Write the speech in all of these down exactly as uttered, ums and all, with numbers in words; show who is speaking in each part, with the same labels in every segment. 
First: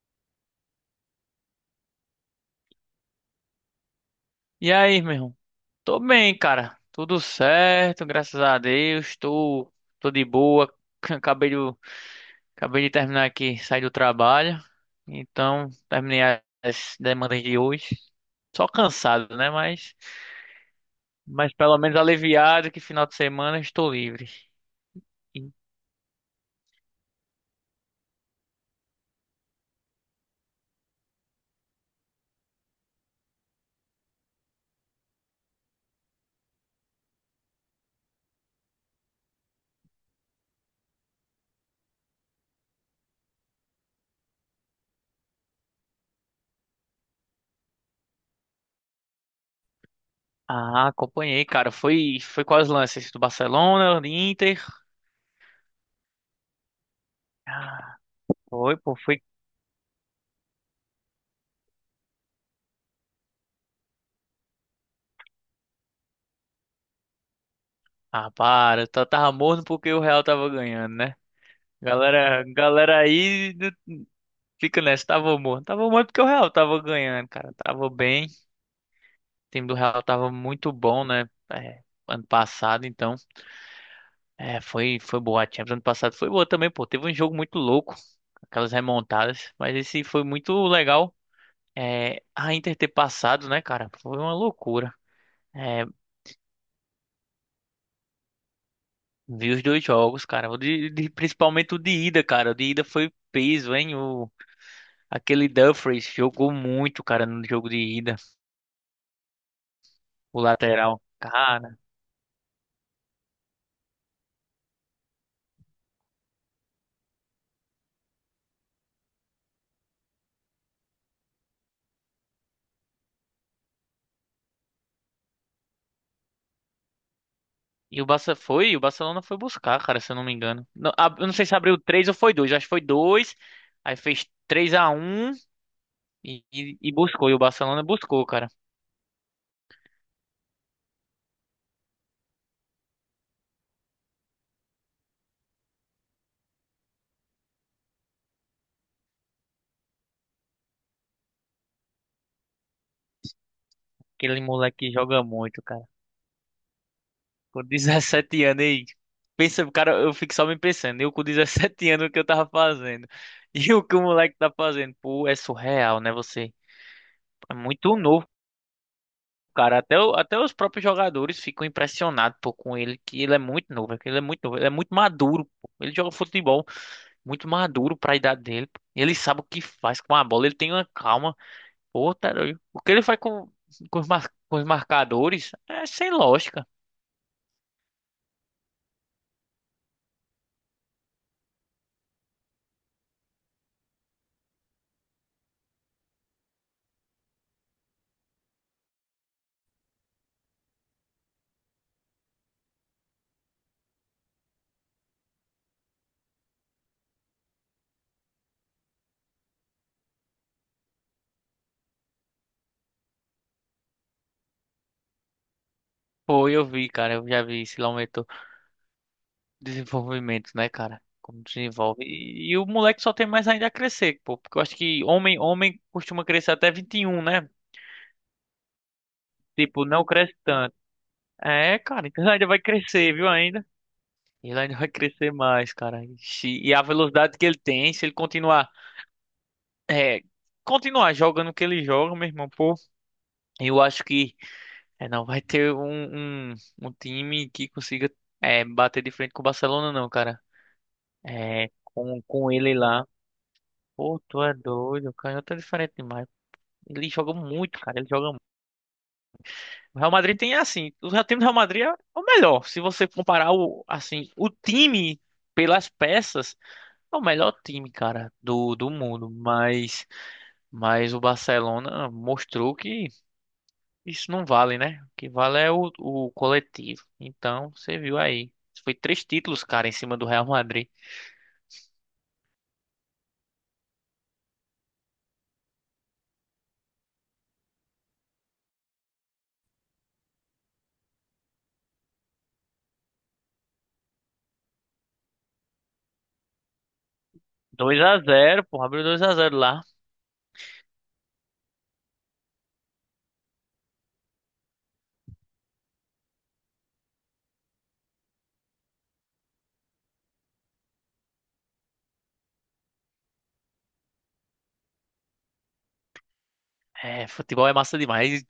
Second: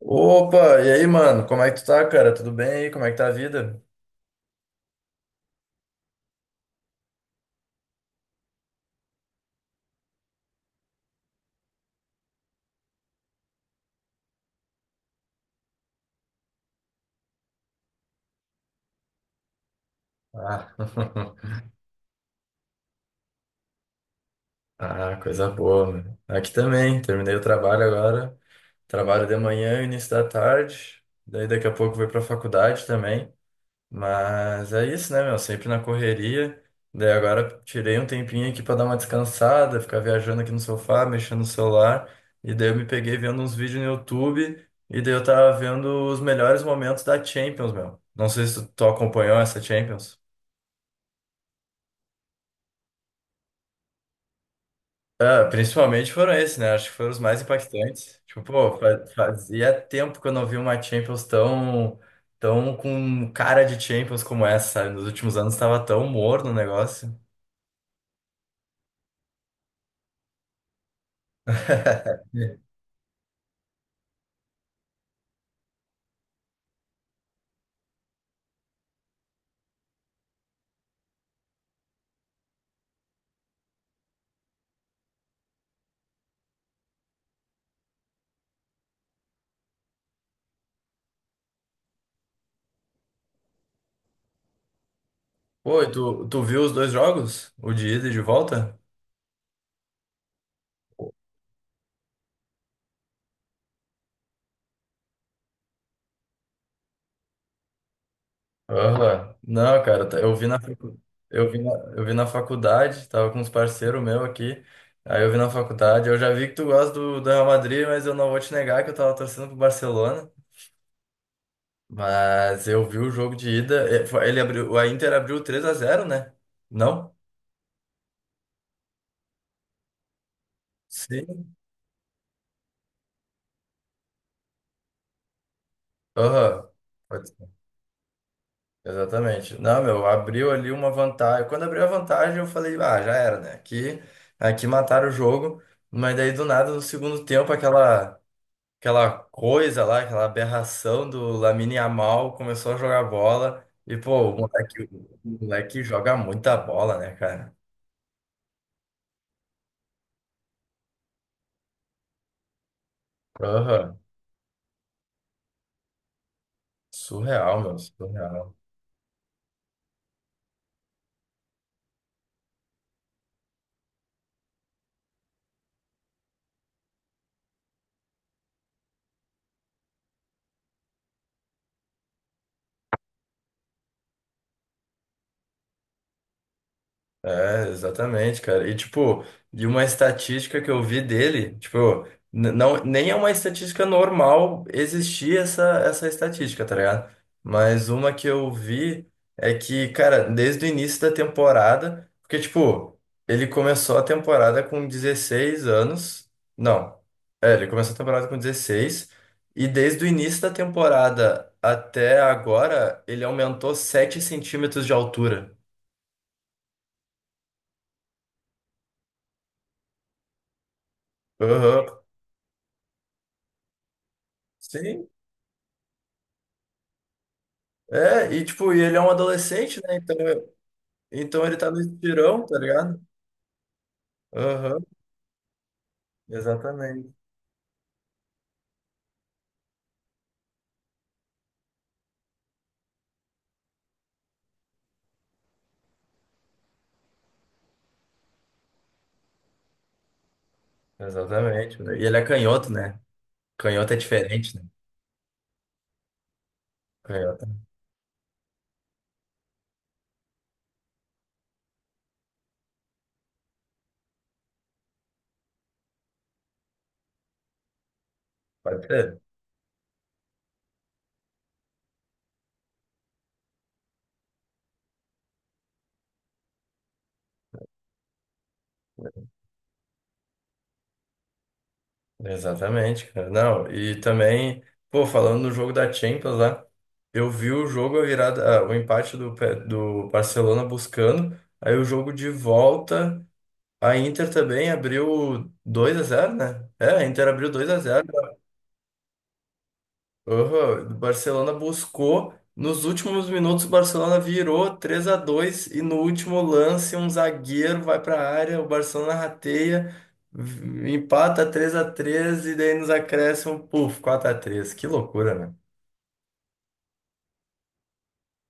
Speaker 1: Opa, e aí, mano? Como é que tu tá, cara? Tudo bem aí? Como é que tá a vida?
Speaker 2: E aí, meu irmão? Tô bem, cara. Tudo certo, graças a Deus. Tô, tô de boa. Acabei de, acabei de terminar aqui, sair do trabalho. Então, terminei as demandas de hoje. Só cansado, né? Mas,
Speaker 1: Ah,
Speaker 2: mas pelo menos aliviado que final de semana estou livre.
Speaker 1: Ah,
Speaker 2: E-
Speaker 1: coisa boa, mano. Aqui também, terminei o trabalho agora. Trabalho de manhã, início da tarde. Daí daqui a pouco vou pra faculdade também. Mas é isso, né, meu? Sempre na correria. Daí agora tirei um tempinho aqui pra dar uma descansada, ficar viajando aqui no sofá, mexendo no celular. E daí eu me peguei vendo uns vídeos no YouTube. E daí eu tava vendo os melhores momentos da Champions, meu. Não sei se tu, tu acompanhou essa Champions.
Speaker 2: ah, acompanhei, cara. Foi, foi quais lances? Do Barcelona, do Inter?
Speaker 1: Ah, principalmente foram esses, né? Acho que foram os mais
Speaker 2: Ah,
Speaker 1: impactantes. Tipo,
Speaker 2: foi,
Speaker 1: pô,
Speaker 2: pô,
Speaker 1: fa-
Speaker 2: foi.
Speaker 1: fazia tempo que eu não vi uma Champions tão, tão com cara de Champions como essa, sabe? Nos últimos anos tava tão morno o negócio.
Speaker 2: Ah, para. Tá- Tava morno porque o Real tava ganhando, né? Galera, galera aí. Fica nessa, tava bom. Tava morto porque o Real tava ganhando, cara. Tava bem. O time do Real tava muito bom, né? É, ano passado, então. É, foi, foi boa. A Champions ano passado foi boa também, pô. Teve um jogo muito louco. Aquelas remontadas. Mas esse foi muito legal. É, a Inter ter passado, né, cara? Foi uma loucura.
Speaker 1: Pô,
Speaker 2: É,
Speaker 1: e tu, tu viu os dois jogos? O de ida e de volta?
Speaker 2: vi os dois jogos, cara. O de, de- principalmente o de ida, cara. O de ida foi peso, hein? O, aquele Dumfries jogou muito, cara, no jogo de ida.
Speaker 1: Aham. Não, cara, tá- eu
Speaker 2: O
Speaker 1: vi na, facu-
Speaker 2: lateral.
Speaker 1: eu vi na,
Speaker 2: Cara.
Speaker 1: eu vi na faculdade, tava com uns parceiros meus aqui. Aí eu vi na faculdade, eu já vi que tu gosta do, do Real Madrid, mas eu não vou te negar que eu tava torcendo pro Barcelona. Mas eu vi o jogo de ida, eh, foi- ele abriu, a Inter abriu três a zero, né? Não?
Speaker 2: E o Barça foi, o Barcelona foi buscar, cara, se eu não me engano. Não, a- eu não sei
Speaker 1: Sim.
Speaker 2: se abriu três ou foi dois, acho que foi dois. Aí fez três a um e,
Speaker 1: Aham.
Speaker 2: e, e buscou. E o Barcelona buscou, cara.
Speaker 1: Exatamente. Não, meu, abriu ali uma vantagem. Quando abriu a vantagem, eu falei, ah, já era, né? Aqui, aqui mataram o jogo. Mas daí, do nada, no segundo tempo, aquela, aquela coisa lá, aquela aberração do Lamine Yamal começou a jogar bola. E, pô, o
Speaker 2: Aquele
Speaker 1: moleque,
Speaker 2: moleque joga
Speaker 1: o
Speaker 2: muito,
Speaker 1: moleque
Speaker 2: cara.
Speaker 1: joga muita bola, né, cara?
Speaker 2: Com dezessete anos aí. Pensa, cara, eu fico só me pensando. Eu com dezessete anos, o que eu tava fazendo. E o que
Speaker 1: Aham.
Speaker 2: o moleque tá fazendo? Pô, é surreal, né? Você é
Speaker 1: Surreal, meu,
Speaker 2: muito novo,
Speaker 1: surreal.
Speaker 2: cara. Até, o- até os próprios jogadores ficam impressionados, pô, com ele, que ele é muito novo. É que Ele é muito novo, ele é muito maduro, pô. Ele joga futebol. Muito maduro pra idade dele. Ele sabe o que faz com a bola, ele tem uma calma. Pô, tá doido. O que ele faz com, com, os, mar- com os marcadores é sem lógica.
Speaker 1: É, exatamente, cara. E tipo, de uma estatística que eu vi dele, tipo, n- não, nem é uma estatística normal existir essa, essa estatística, tá ligado? Mas uma que eu vi é que, cara, desde o início da temporada, porque, tipo, ele começou a temporada com dezesseis anos. Não, é, ele começou a temporada com dezesseis e desde o início da temporada até agora, ele aumentou sete centímetros de altura.
Speaker 2: Pô, eu vi, cara, eu já vi esse aumento, desenvolvimento, né, cara? Como
Speaker 1: Aham.
Speaker 2: desenvolve. E, e o moleque só tem mais ainda a crescer, pô, porque eu acho que
Speaker 1: Sim,
Speaker 2: homem, homem costuma crescer até vinte e um, né?
Speaker 1: é, e tipo, e ele é um adolescente,
Speaker 2: Tipo,
Speaker 1: né?
Speaker 2: não
Speaker 1: Então,
Speaker 2: cresce tanto.
Speaker 1: então ele tá
Speaker 2: É,
Speaker 1: no
Speaker 2: cara, então ele
Speaker 1: estirão,
Speaker 2: ainda
Speaker 1: tá
Speaker 2: vai
Speaker 1: ligado?
Speaker 2: crescer, viu, ainda? Ele ainda
Speaker 1: Aham,
Speaker 2: vai crescer mais, cara. Ixi, e a
Speaker 1: exatamente.
Speaker 2: velocidade que ele tem, se ele continuar é, continuar jogando o que ele joga, meu irmão, pô, eu acho que é, não vai ter um, um, um time que consiga, é, bater de frente com o Barcelona, não, cara. É,
Speaker 1: Exatamente, né? E ele
Speaker 2: com,
Speaker 1: é
Speaker 2: com
Speaker 1: canhoto,
Speaker 2: ele
Speaker 1: né?
Speaker 2: lá.
Speaker 1: Canhoto é
Speaker 2: Pô, tu é
Speaker 1: diferente, né?
Speaker 2: doido, o canhoto é diferente demais. Ele joga
Speaker 1: Canhoto
Speaker 2: muito, cara, ele joga muito. O Real Madrid tem assim, o Real- time do Real Madrid é o melhor. Se você comparar o, assim, o time pelas peças, é o melhor time, cara, do,
Speaker 1: pode
Speaker 2: do
Speaker 1: ser.
Speaker 2: mundo. Mas, mas o Barcelona mostrou que isso não vale, né? O que vale é o, o coletivo. Então, você viu aí. Foi três títulos, cara, em cima do Real Madrid.
Speaker 1: Exatamente, cara. Não, e também, pô, falando no jogo da Champions lá, eu vi o jogo, a virada, ah, o empate do, Pe- do Barcelona buscando, aí o jogo de volta, a Inter também abriu dois a zero, né? É, a Inter abriu dois a
Speaker 2: Dois
Speaker 1: zero
Speaker 2: a zero, porra, abriu dois a zero lá.
Speaker 1: Aham, o Barcelona buscou. Nos últimos minutos, o Barcelona virou três a dois e no último lance, um zagueiro vai para a área. O Barcelona rateia, v- empata três a três e daí nos acréscimos, puf, quatro a três. Que loucura,
Speaker 2: É, futebol é massa demais. e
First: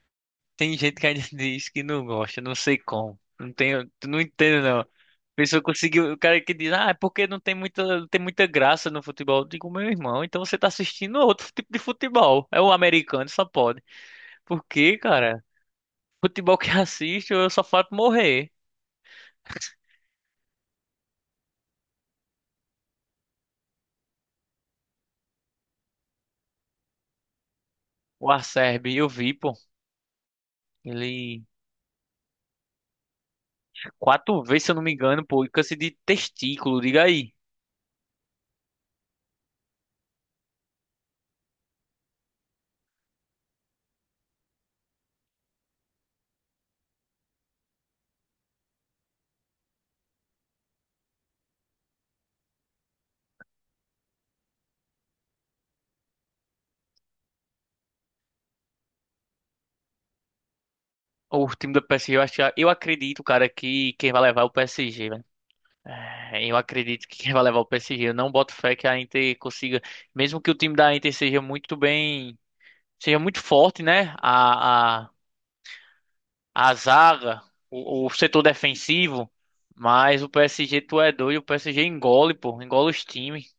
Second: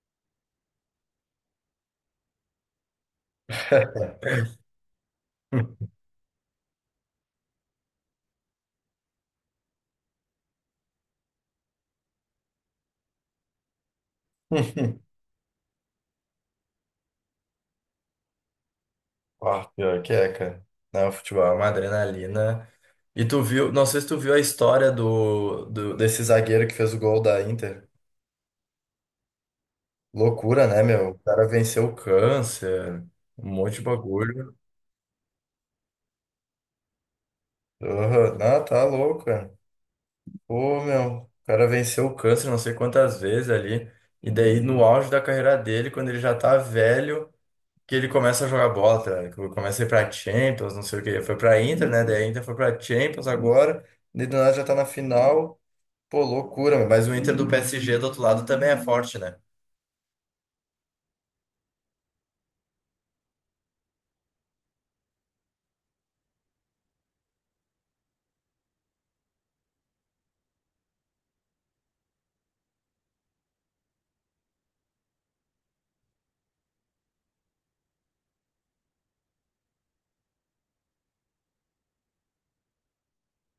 Speaker 2: Tem gente que ainda diz que não gosta, não sei como. Não tenho, tu não entendo, não. A pessoa
Speaker 1: né?
Speaker 2: conseguiu, o cara que diz, ah, é porque não tem muita, não tem muita graça no futebol. Eu digo, meu irmão, então você tá assistindo outro tipo de futebol. É o americano, só pode. Por quê, cara? Futebol que assisto, eu só faço morrer.
Speaker 1: Ah, pior que é, cara. Não, futebol é uma adrenalina. E tu viu, não sei se tu viu a história do, do desse zagueiro que fez o gol da Inter.
Speaker 2: O Acerbi, eu vi, pô.
Speaker 1: Loucura, né, meu? O
Speaker 2: Ele
Speaker 1: cara venceu o câncer, um monte de
Speaker 2: quatro
Speaker 1: bagulho.
Speaker 2: vezes, se eu não me engano, pô, e câncer de testículo, diga aí.
Speaker 1: Aham, não, tá louco, cara. Pô, meu, o cara venceu o câncer não sei quantas vezes ali. E daí, no auge da carreira dele, quando ele já tá velho, que ele começa a jogar bola, tá ligado? Que Começa a ir pra Champions, não sei o quê. Foi pra Inter, né? Daí a Inter foi pra Champions agora. E do nada já tá na final. Pô, loucura, meu. Mas o Inter do P S G do outro lado também é forte, né?
Speaker 2: O time do P S G, eu acho, que- eu acredito, cara, que quem vai levar é o P S G, velho. É, eu acredito que quem vai levar é o P S G. Eu não boto fé que a Inter consiga, mesmo que o time da Inter seja muito bem, seja muito forte, né? A, a, a zaga, o, o setor defensivo, mas o P S G, tu é doido, o P S G engole, pô, engole os times,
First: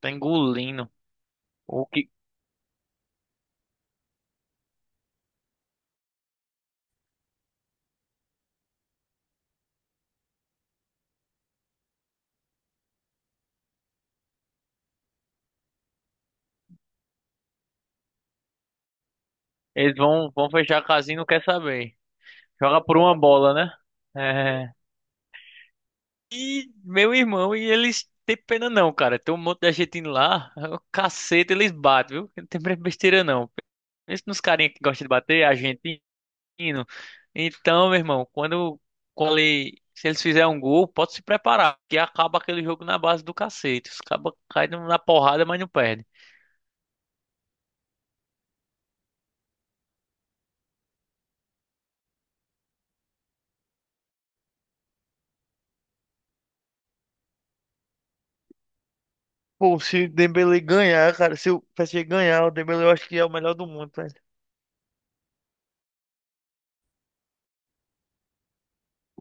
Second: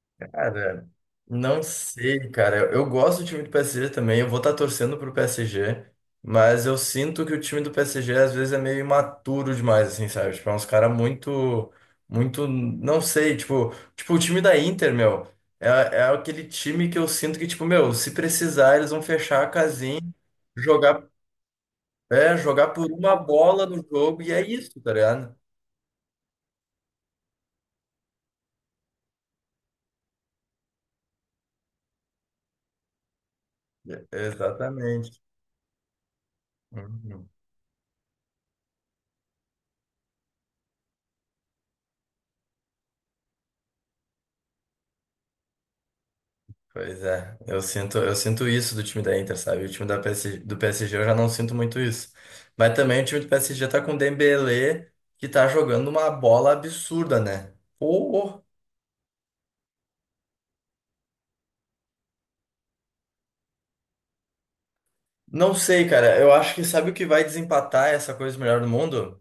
Speaker 2: tá
Speaker 1: Cara,
Speaker 2: engolindo.
Speaker 1: não
Speaker 2: O que
Speaker 1: sei, cara. Eu, eu gosto do time do P S G também. Eu vou estar torcendo pro P S G, mas eu sinto que o time do P S G às vezes é meio imaturo demais, assim, sabe? Tipo, é uns caras muito, muito, não sei, tipo, tipo, o time da Inter, meu, é, é aquele time que eu sinto que, tipo, meu, se precisar, eles vão fechar a
Speaker 2: eles
Speaker 1: casinha,
Speaker 2: vão, vão fechar a
Speaker 1: jogar,
Speaker 2: casinha, e não quer saber.
Speaker 1: é, jogar
Speaker 2: Joga
Speaker 1: por
Speaker 2: por
Speaker 1: uma
Speaker 2: uma bola,
Speaker 1: bola
Speaker 2: né?
Speaker 1: no jogo, e é
Speaker 2: É.
Speaker 1: isso, tá ligado?
Speaker 2: E meu irmão, e eles têm pena não, cara. Tem um monte de argentino lá. O cacete, eles batem, viu? Não tem besteira não.
Speaker 1: É,
Speaker 2: Pensa nos carinha que gosta de
Speaker 1: exatamente.
Speaker 2: bater, argentino.
Speaker 1: Uhum.
Speaker 2: Então, meu irmão, quando, quando ele- se eles fizerem um gol, pode se preparar, que acaba aquele jogo na base do cacete. Os cabas caem na porrada, mas não perdem.
Speaker 1: Pois é, eu sinto, eu sinto isso do time da Inter, sabe? O time da P S G, do P S G eu já não sinto muito isso. Mas também o time do P S G tá com o Dembélé, que tá jogando uma bola absurda, né? Ou,
Speaker 2: Pô, se o Dembele ganhar, cara, se o P S G ganhar, o Dembele eu acho que é o melhor do mundo.
Speaker 1: não sei, cara. Eu acho que sabe o que vai desempatar essa coisa do melhor do mundo?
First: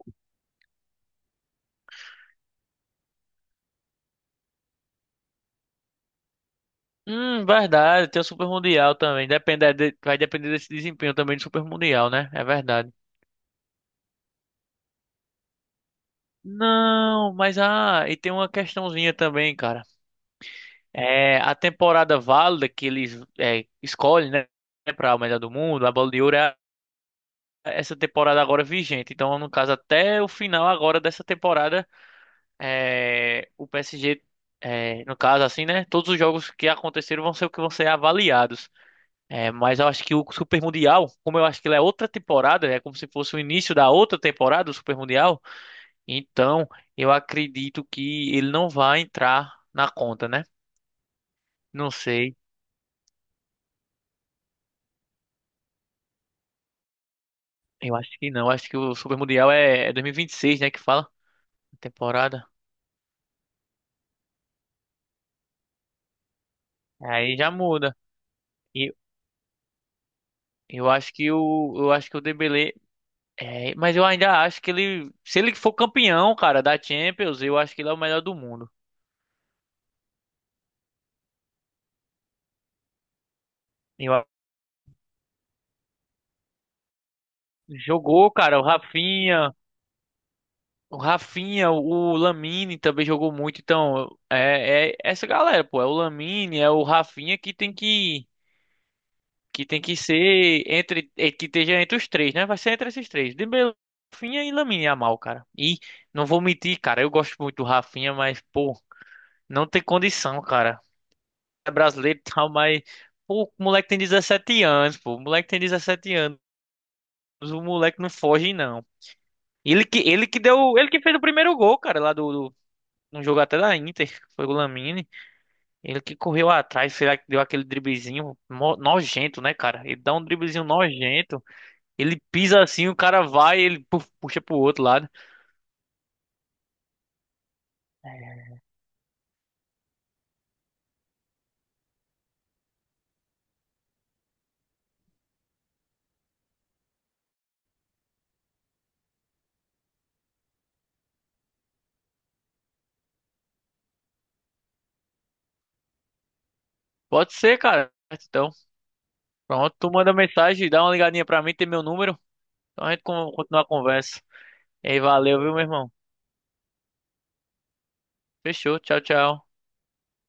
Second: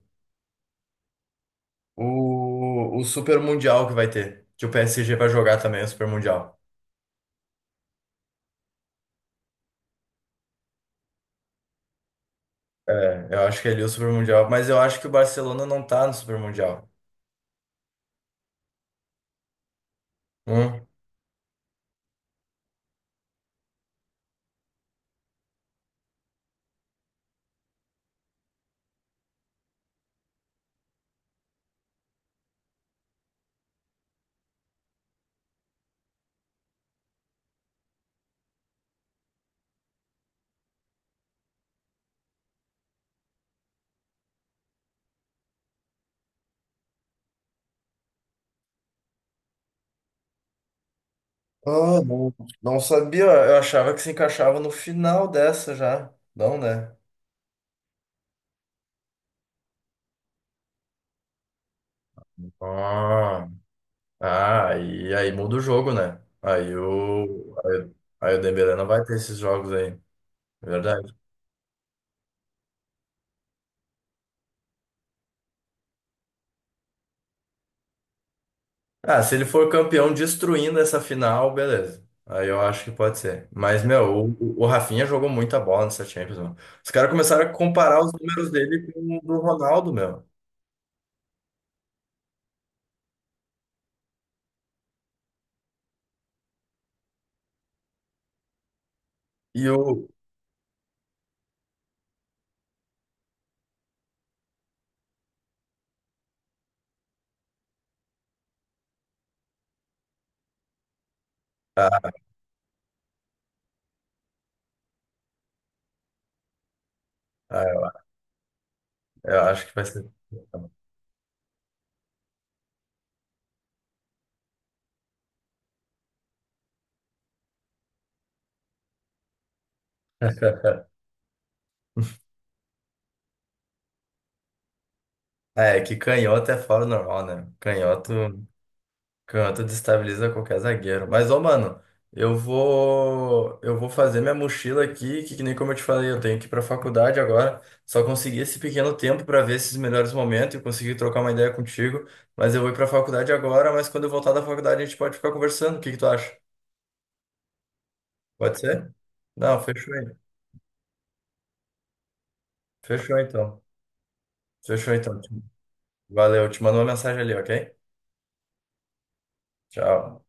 Speaker 1: O, o Super Mundial que vai ter. Que o P S G vai jogar também o Super Mundial.
Speaker 2: Hum, verdade, tem o Super Mundial também. Depender de- vai depender desse desempenho também do Super Mundial, né? É verdade.
Speaker 1: É, eu acho que é ali o Super Mundial, mas eu acho que o Barcelona não tá no Super Mundial.
Speaker 2: Não, mas ah, e tem uma questãozinha também, cara.
Speaker 1: Hum?
Speaker 2: É, a temporada válida que eles, é, escolhem, né, para o melhor do mundo, a Bola de Ouro, é a- essa temporada agora vigente. Então, no caso, até o final agora dessa temporada, é, o P S G, é, no caso, assim, né, todos os jogos que aconteceram vão ser o que vão ser avaliados. É, mas eu acho que o Super Mundial, como eu acho que ele é outra temporada, é como se fosse o início da outra temporada do Super Mundial, então eu acredito que ele não vai entrar na conta, né? Não
Speaker 1: Ah, não.
Speaker 2: sei,
Speaker 1: Não sabia, eu achava que se encaixava no final dessa já. Não, né?
Speaker 2: eu acho que não, acho que o Super Mundial é, é dois mil e vinte e seis, né, que fala a temporada.
Speaker 1: Ah, ah, e aí muda o jogo, né? Aí
Speaker 2: Aí já
Speaker 1: o, aí,
Speaker 2: muda.
Speaker 1: aí o Dembélé não
Speaker 2: E
Speaker 1: vai ter esses jogos aí, é
Speaker 2: eu acho
Speaker 1: verdade.
Speaker 2: que o eu acho que o Dembélé, é, mas eu ainda acho que ele, se ele for campeão, cara, da Champions, eu acho que ele é o melhor do mundo.
Speaker 1: Ah, se ele for campeão destruindo essa final, beleza. Aí eu acho que pode ser. Mas,
Speaker 2: Eu
Speaker 1: meu,
Speaker 2: a-
Speaker 1: o, o Rafinha jogou muita bola nessa Champions, mano. Os caras começaram a comparar os
Speaker 2: Jogou,
Speaker 1: números
Speaker 2: cara, o
Speaker 1: dele com o do
Speaker 2: Rafinha.
Speaker 1: Ronaldo, meu.
Speaker 2: O Rafinha, o Lamine também jogou muito, então é, é essa galera, pô, é o Lamine, é o Rafinha que tem que
Speaker 1: E
Speaker 2: que tem que
Speaker 1: o...
Speaker 2: ser entre, é, que esteja entre os três, né? Vai ser entre esses três, Dembélé, Rafinha e Lamine Yamal, cara. E não vou mentir, cara, eu gosto muito do Rafinha, mas pô, não tem condição, cara. É brasileiro
Speaker 1: Ah,
Speaker 2: e tal, mas pô, o moleque tem 17 anos, pô, o moleque tem dezessete anos, o
Speaker 1: ah,
Speaker 2: moleque não foge não.
Speaker 1: eu acho que vai
Speaker 2: Ele que
Speaker 1: ser...
Speaker 2: ele que deu, ele que fez o primeiro gol, cara, lá do no jogo até da Inter, foi o Lamine. Ele que correu atrás, será que deu aquele driblezinho mo- nojento, né, cara? Ele dá um driblezinho nojento. Ele pisa assim, o cara vai, ele puf, puxa pro outro lado.
Speaker 1: É, que canhoto é fora do normal, né? Canhoto, canhoto destabiliza qualquer zagueiro. Mas, ô, mano, eu vou, eu vou fazer minha mochila aqui, que, que nem como eu te falei, eu tenho que ir pra faculdade agora. Só consegui esse pequeno tempo pra ver esses melhores momentos e conseguir trocar uma ideia contigo. Mas eu vou ir pra faculdade agora, mas quando eu voltar da faculdade a gente pode ficar conversando. O que que tu acha?
Speaker 2: Pode ser, cara. Então,
Speaker 1: Pode ser? Não,
Speaker 2: pronto, tu
Speaker 1: fechou aí.
Speaker 2: manda mensagem, dá uma ligadinha pra mim, tem meu número. Então a gente
Speaker 1: Fechou
Speaker 2: con- continua
Speaker 1: então.
Speaker 2: a conversa. E
Speaker 1: Fechou
Speaker 2: aí,
Speaker 1: então.
Speaker 2: valeu, viu, meu irmão?
Speaker 1: Valeu, eu te mando uma mensagem ali, ok?
Speaker 2: Fechou, tchau, tchau.
Speaker 1: Tchau.